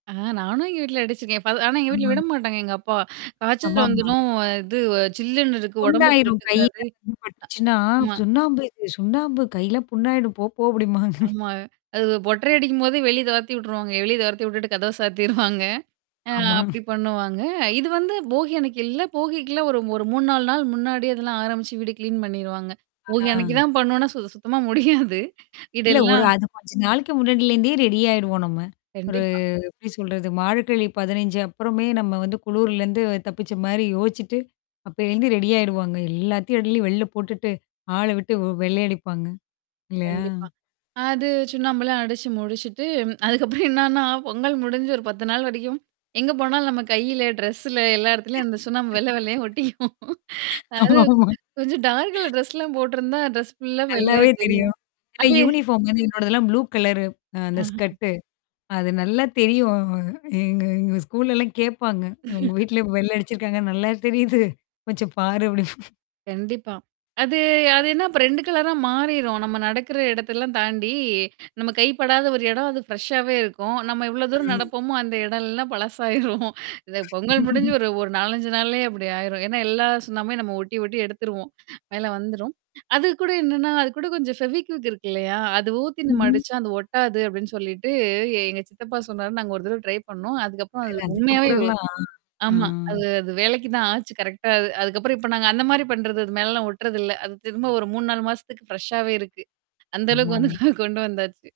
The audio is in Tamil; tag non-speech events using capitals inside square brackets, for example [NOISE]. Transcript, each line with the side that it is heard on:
right: ஆ நானும் எங்க வீட்ல அடிச்சுருக்கேன். ப ஆனா எங்க வீட்ல
left: ம்.
right: விடமாட்டாங்க எங்க அப்பா. காய்ச்சல்
left: ஆமாமா.
right: வந்துரும் இது வ சில்லுன்னு இருக்கு உடம்புக்கு
left: புண்ணாயிரும் கையில.
right: ஒத்துக்காது.
left: அது பட்டுச்சுன்னா,
right: அ ஆமா.
left: சுண்ணாம்பு இது சுண்ணாம்பு கையல்லாம் புண்ணாயிடும். போ போ! [CHUCKLES] அப்டிம்பாங்க.
right: ஆமா. அது ஒட்டறை அடிக்கும்போதே வெளிய தொர்த்தி வுட்டுருவாங்க. வெளிய தொர்த்தி விட்டுட்டு கதவ [CHUCKLES] சாத்திருவாங்க. ஆ
left: ஆமா.
right: அப்டி
left: [CHUCKLES]
right: பண்ணுவாங்க. இது வந்து போகி அன்னிக்கு எல்லா போகிக்குல்லாம் ஒரு ஒரு 3-4 நாள் முன்னாடியே அதெல்லாம் ஆரம்பிச்சு வீடு கிளீன் பண்ணிருவாங்க. போகி அனைக்கு
left: ஆ.
right: தான் பண்ணுவோனா சுத்த சுத்தமா முடியாது
left: இல்ல. ஒரு
right: வீடெல்லாம்.
left: அது கொஞ்ச நாளைக்கு முன்னாடியிலேருந்தே ரெடி ஆயிடுவோம் நம்ம. ஒரு
right: கண்டிப்பா.
left: எப்டி சொல்றது மார்கழி 15 அப்புறமே நம்ம வந்து குளூர்லருந்து தப்பிச்ச மாரி யோசிச்சுட்டு, அப்பேலிருந்து ரெடியிடுவாங்க. எல்லாத்தையும் அள்ளி வெள்ல போட்டுட்டு ஆள விட்டு வெ வெள்ளையடிப்பாங்க. இல்லையா?
right: கண்டிப்பா. அது சுண்ணாம்பலாம் அடிச்சு முடிச்சுட்டு, [TSK] அதுக்கப்புறம் என்னன்னா, பொங்கல் முடிஞ்சு ஒரு 10 நாள் வரைக்கும் எங்க போனாலும் நம்ம கையில, ட்ரெஸ்ல எல்லா இடத்துலயும் அந்த சுண்ணாம்ப வெள்ள வெள்ளையா ஒட்டிக்கும்.
left: [LAUGHS]
right: அதாவது
left: ஆமாமா.
right: கொஞ்சம் டார்க் கலர் ட்ரெஸ்லாம் போட்டருந்தா, ட்ரெஸ் ஃபுல்லா வெள்ளையா
left: நல்லாவே தெரியும்.
right: தெரியும்.
left: இல்ல
right: அது
left: யூனிஃபார்ம் வந்து என்னோடதெல்லாம் ப்ளூ கலரு அ அந்த
right: அஹ்ம்.
left: ஸ்கட்டு. அது நல்லா தெரியும் எங்க எங்க ஸ்கூல்லல்லாம் கேடப்பாங்க. உங்க
right: [CHUCKLES]
left: வீட்ல வெள்ள அடிச்சிருக்காங்க நல்லா தெரியுது. கொஞ்சம் பாரு அப்டி.
right: கண்டிப்பா. அது அது என்னா அப்ப 2 கலரா மாறிரும். நம்ம நடக்குற இடத்தெல்லாம் தாண்டி நம்ம கைப்படாத ஒரு இடம் அது ஃப்ரெஷ்ஷாவே இருக்கும். நம்ம எவ்வளோ தூரம்
left: ம்.
right: நடப்போமோ அந்த இடம்லல்லாம் பழசாயிரும். [CHUCKLES] இ பொங்கல் முடிஞ்சு
left: [CHUCKLES]
right: ஒரு ஒரு 4-5 நாள்லேயே அப்டி ஆயிரும். ஏன்னா எல்லா சுண்ணாம்புமே நம்ம ஒட்டி ஒட்டி எடுத்துருவோம். மேல வந்துரும். அது கூட என்னன்னா, அது கூட கொஞ்சம் ஃபெவிக்விக் இருக்கு இல்லையா? அது ஊத்தி நம்ம
left: ம்ஹம்.
right: அடிச்சா அது ஒட்டாது அப்டின்னு சொல்லிட்டு எங்க சித்தப்பா சொன்னாருன்ன நாங்க ஒரு தடவ ட்ரை பண்ணோம். அதுக்கப்புறம்
left: இல்ல
right: அது உண்மையாவே
left: அதுக்கப்புறம்லாம் ஆ.
right: ஆமா. அது அது வேலைக்கு தான் ஆச்சு கரெக்ட்டா அது. அதுக்கப்புறம் இப்ப நாங்க அந்த மாரி பண்றது. அது மேலலாம் ஒட்டுறதுல்ல. அது திரும்ப ஒரு 3-4 மாசத்துக்கு ஃப்ரெஷ்ஷாவே இருக்கு. அந்த அளவுக்கு
left: ஆமாமா.
right: வந்துட்டு கொண்டு வந்தாச்சு.